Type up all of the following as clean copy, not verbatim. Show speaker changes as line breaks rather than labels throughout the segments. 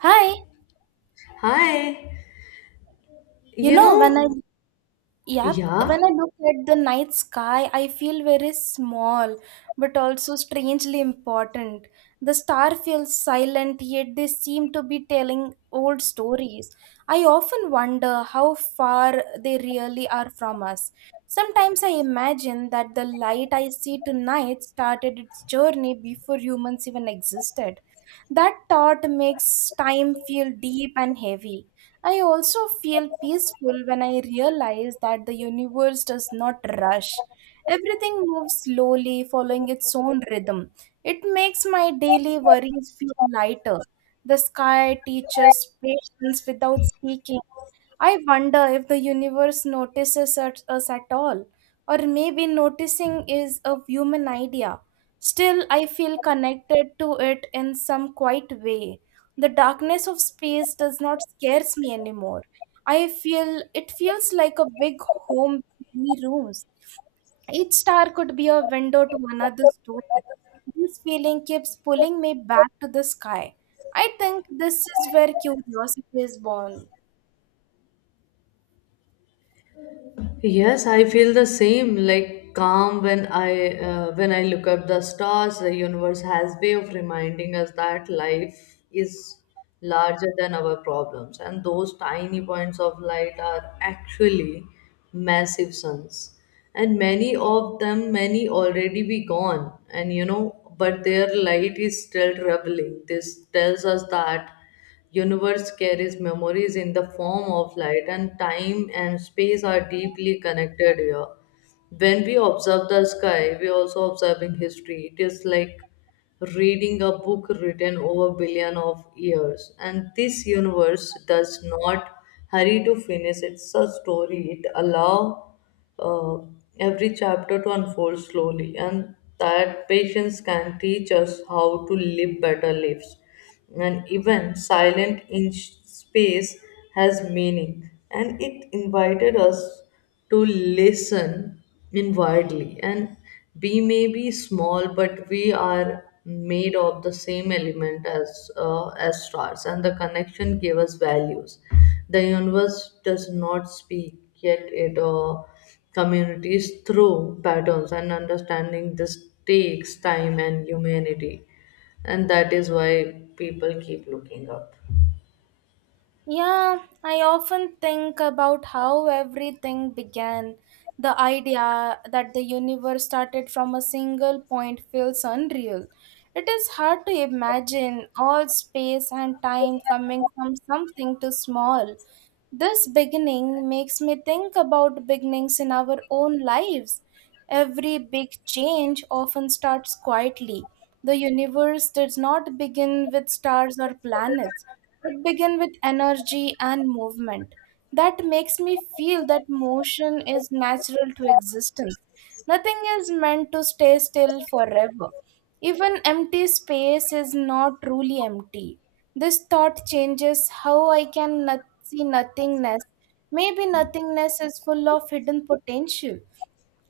Hi,
Hi,
you
you
know, when I,
know,
yep,
yeah,
when I look at the night sky, I feel very small, but also strangely important. The star feels silent, yet they seem to be telling old stories. I often wonder how far they really are from us. Sometimes I imagine that the light I see tonight started its journey before humans even existed. That thought makes time feel deep and heavy. I also feel peaceful when I realize that the universe does not rush. Everything moves slowly, following its own rhythm. It makes my daily worries feel lighter. The sky teaches patience without speaking. I wonder if the universe notices us at all, or maybe noticing is a human idea. Still, I feel connected to it in some quiet way. The darkness of space does not scare me anymore. I feel it feels like a big home with many rooms. Each star could be a window to another story. This feeling keeps pulling me back to the sky. I think this is where curiosity is born.
yes, I feel the same. Like calm when I look up the stars. The universe has way of reminding us that life is larger than our problems, and those tiny points of light are actually massive suns. And many of them, many already be gone, and you know, but their light is still traveling. This tells us that universe carries memories in the form of light, and time and space are deeply connected here. When we observe the sky we also observing history. It is like reading a book written over billion of years, and this universe does not hurry to finish it's a story. It allow uh, every chapter to unfold slowly, and that patience can teach us how to live better lives. And even silent inch space has meaning, and it invited us to listen inwardly. And we may be small, but we are made of the same element as stars, and the connection gave us values. The universe does not speak, yet it communities through patterns, and understanding this takes time and humanity. And that is why people keep looking up.
Yeah, I often think about how everything began. The idea that the universe started from a single point feels unreal. It is hard to imagine all space and time coming from something too small. This beginning makes me think about beginnings in our own lives. Every big change often starts quietly. The universe does not begin with stars or planets, it began with energy and movement. That makes me feel that motion is natural to existence. Nothing is meant to stay still forever. Even empty space is not truly empty. This thought changes how I can not see nothingness. Maybe nothingness is full of hidden potential.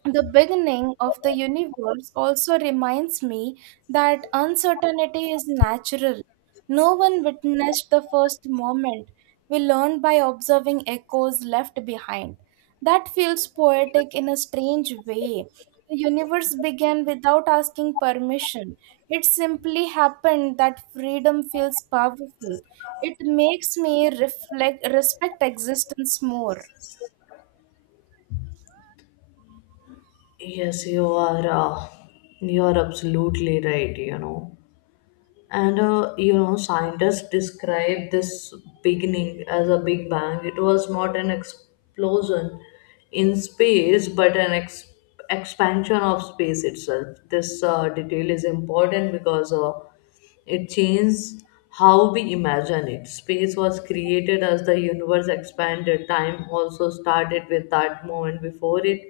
The beginning of the universe also reminds me that uncertainty is natural. No one witnessed the first moment. We learn by observing echoes left behind. That feels poetic in a strange way. The universe began without asking permission. It simply happened that freedom feels powerful. It makes me reflect, respect existence more.
Yes, you are. You are absolutely right. You know, and you know, scientists describe this beginning as a big bang. It was not an explosion in space, but an expansion of space itself. This detail is important because it changed how we imagine it. Space was created as the universe expanded. Time also started with that moment. Before it,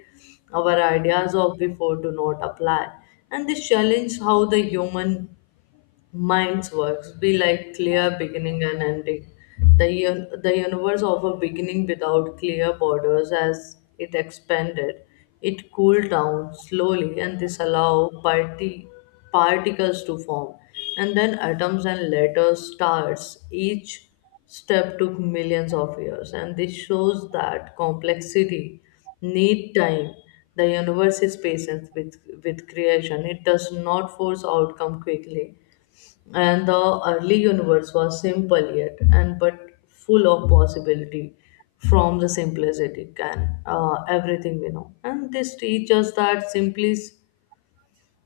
our ideas of before do not apply. And this challenge how the human mind's works be like clear beginning and ending. The universe of a beginning without clear borders as it expanded. It cooled down slowly, and this allowed particles to form. And then atoms and later stars. Each step took millions of years. And this shows that complexity need time. The universe is patient with, creation. It does not force outcome quickly, and the early universe was simple yet and but full of possibility. From the simplicity can everything we know, and this teaches us that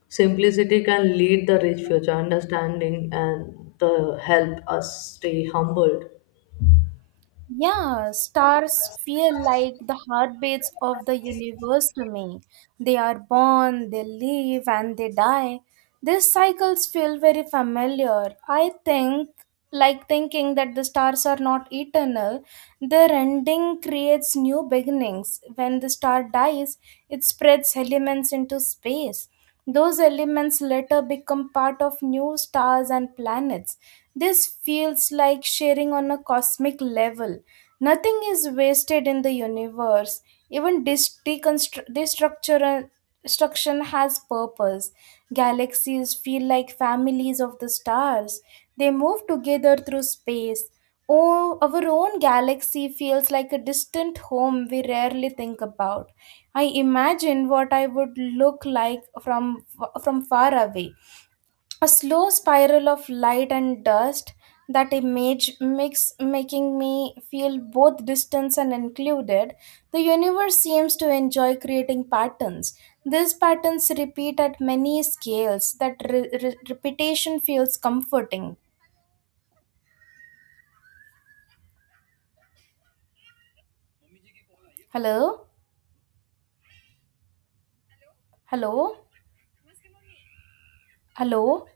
simplicity can lead the rich future understanding, and the help us stay humbled.
Yeah, stars feel like the heartbeats of the universe to me. They are born, they live, and they die. These cycles feel very familiar. I think, like thinking that the stars are not eternal, their ending creates new beginnings. When the star dies, it spreads elements into space. Those elements later become part of new stars and planets. This feels like sharing on a cosmic level. Nothing is wasted in the universe. Even destruction has purpose. Galaxies feel like families of the stars. They move together through space. Oh, our own galaxy feels like a distant home we rarely think about. I imagine what I would look like from far away. A slow spiral of light and dust. That image makes making me feel both distance and included. The universe seems to enjoy creating patterns. These patterns repeat at many scales. That repetition feels comforting. Hello, hello, hello.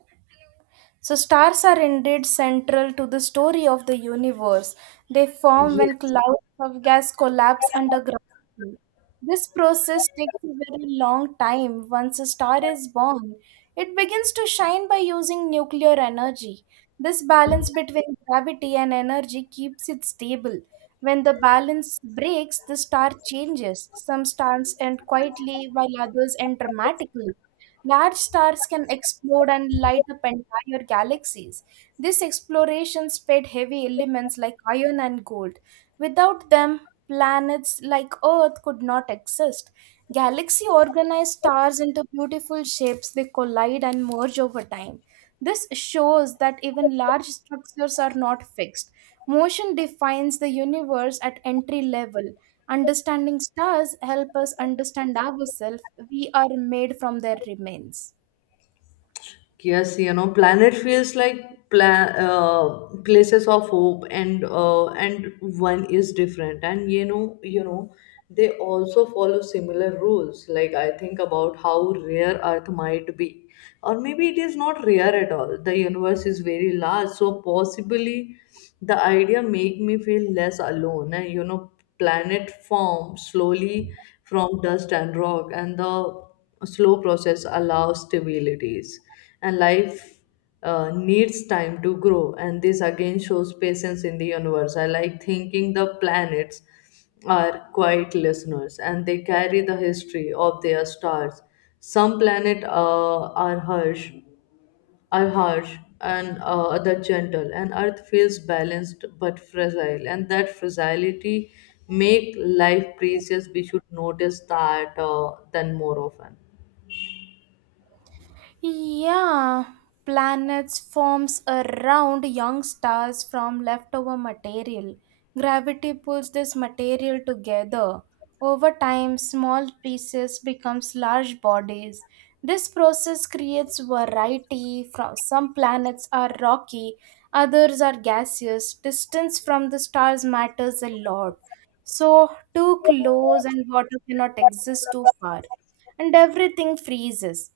So, stars are indeed central to the story of the universe. They form when clouds of gas collapse under gravity. This process takes a very long time. Once a star is born, it begins to shine by using nuclear energy. This balance between gravity and energy keeps it stable. When the balance breaks, the star changes. Some stars end quietly, while others end dramatically. Large stars can explode and light up entire galaxies. This exploration spread heavy elements like iron and gold. Without them, planets like Earth could not exist. Galaxy organize stars into beautiful shapes, they collide and merge over time. This shows that even large structures are not fixed. Motion defines the universe at entry level. Understanding stars help us understand ourselves. We are made from their remains.
Yes, you know, planet feels like places of hope, and and one is different, and you know, they also follow similar rules. Like I think about how rare Earth might be, or maybe it is not rare at all. The universe is very large, so possibly the idea make me feel less alone. And you know, planet form slowly from dust and rock, and the slow process allows stabilities, and life needs time to grow. And this again shows patience in the universe. I like thinking the planets are quiet listeners, and they carry the history of their stars. Some planet uh, are harsh are harsh, and other gentle. And earth feels balanced but fragile, and that fragility make life precious. We should notice that then more often.
Yeah, planets forms around young stars from leftover material. Gravity pulls this material together. Over time, small pieces becomes large bodies. This process creates variety. From some planets are rocky, others are gaseous. Distance from the stars matters a lot. So, too close and water cannot exist too far, and everything freezes.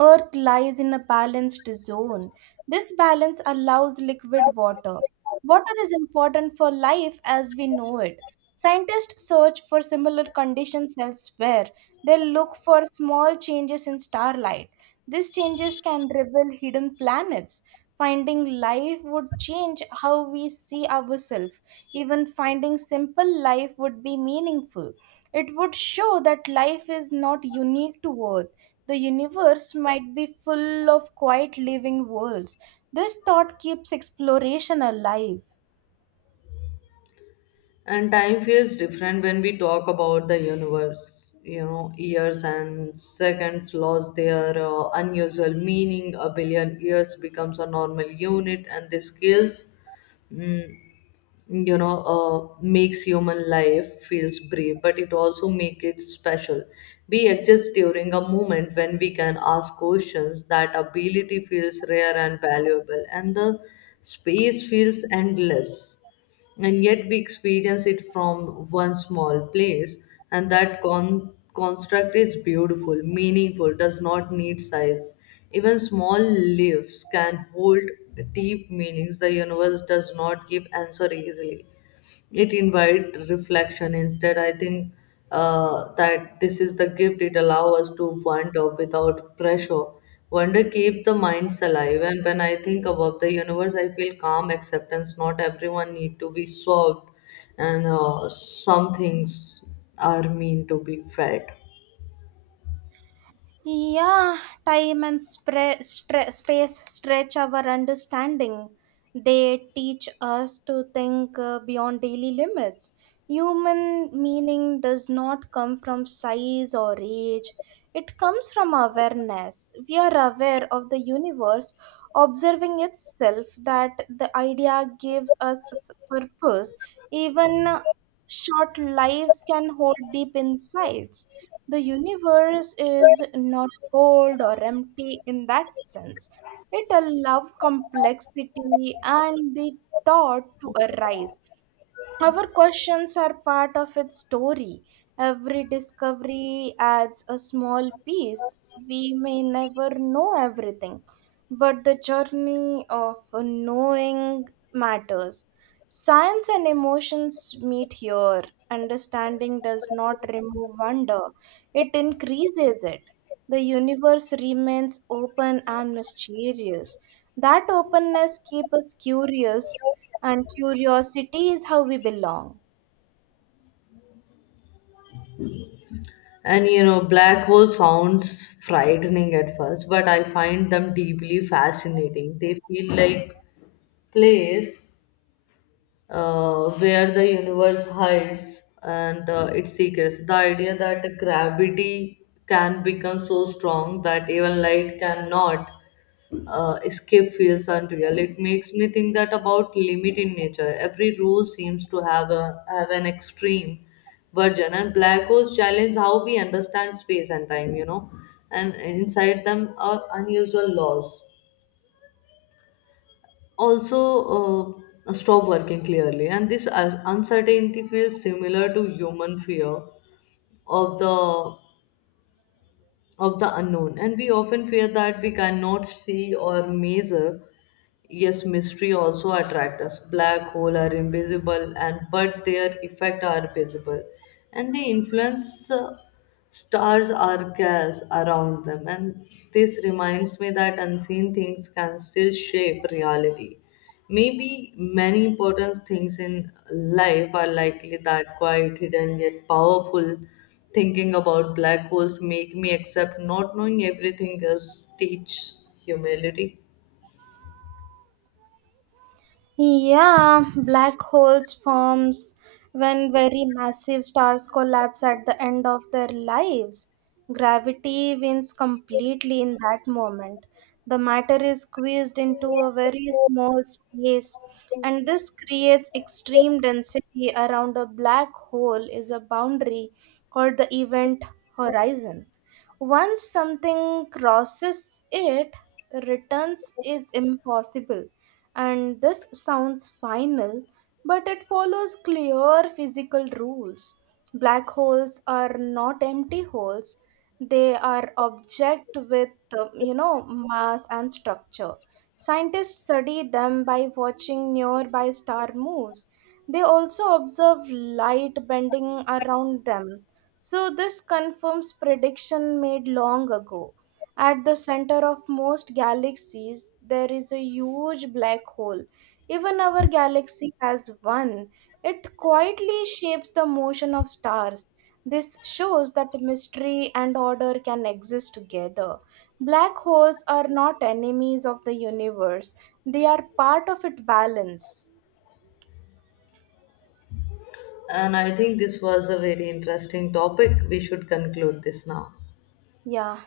Earth lies in a balanced zone. This balance allows liquid water. Water is important for life as we know it. Scientists search for similar conditions elsewhere. They look for small changes in starlight. These changes can reveal hidden planets. Finding life would change how we see ourselves. Even finding simple life would be meaningful. It would show that life is not unique to Earth. The universe might be full of quiet living worlds. This thought keeps exploration alive.
And time feels different when we talk about the universe. You know, years and seconds lost their unusual meaning. A billion years becomes a normal unit, and the scales, mm, you know, makes human life feels brief, but it also makes it special. We exist during a moment when we can ask questions. That ability feels rare and valuable. And the space feels endless, and yet we experience it from one small place. And that construct is beautiful. Meaningful does not need size. Even small leaves can hold deep meanings. The universe does not give answer easily. It invite reflection instead. I think that this is the gift. It allow us to wonder without pressure. Wonder keep the minds alive, and when I think about the universe I feel calm acceptance. Not everyone need to be solved, and some things are mean to be felt.
Yeah, time and space stretch our understanding. They teach us to think beyond daily limits. Human meaning does not come from size or age, it comes from awareness. We are aware of the universe, observing itself, that the idea gives us purpose. Even short lives can hold deep insights. The universe is not cold or empty in that sense. It allows complexity and the thought to arise. Our questions are part of its story. Every discovery adds a small piece. We may never know everything, but the journey of knowing matters. Science and emotions meet here. Understanding does not remove wonder, it increases it. The universe remains open and mysterious. That openness keeps us curious, and curiosity is how we belong.
And you know, black hole sounds frightening at first, but I find them deeply fascinating. They feel like place where the universe hides and its secrets. The idea that gravity can become so strong that even light cannot escape feels unreal. It makes me think that about limit in nature. Every rule seems to have a have an extreme version, and black holes challenge how we understand space and time. You know, and inside them are unusual laws, also stop working clearly. And this uncertainty feels similar to human fear of the of the unknown, and we often fear that we cannot see or measure. Yes, mystery also attract us. Black hole are invisible, and but their effect are visible, and they influence stars or gas around them. And this reminds me that unseen things can still shape reality. Maybe many important things in life are likely that quite hidden yet powerful. Thinking about black holes make me accept not knowing everything is teach humility.
Yeah, black holes forms when very massive stars collapse at the end of their lives. Gravity wins completely in that moment. The matter is squeezed into a very small space, and this creates extreme density around a black hole. Is a boundary called the event horizon. Once something crosses it, returns is impossible. And this sounds final, but it follows clear physical rules. Black holes are not empty holes. They are object with, mass and structure. Scientists study them by watching nearby star moves. They also observe light bending around them. So this confirms prediction made long ago. At the center of most galaxies, there is a huge black hole. Even our galaxy has one. It quietly shapes the motion of stars. This shows that mystery and order can exist together. Black holes are not enemies of the universe, they are part of its balance.
And I think this was a very interesting topic. We should conclude this now.
Yeah.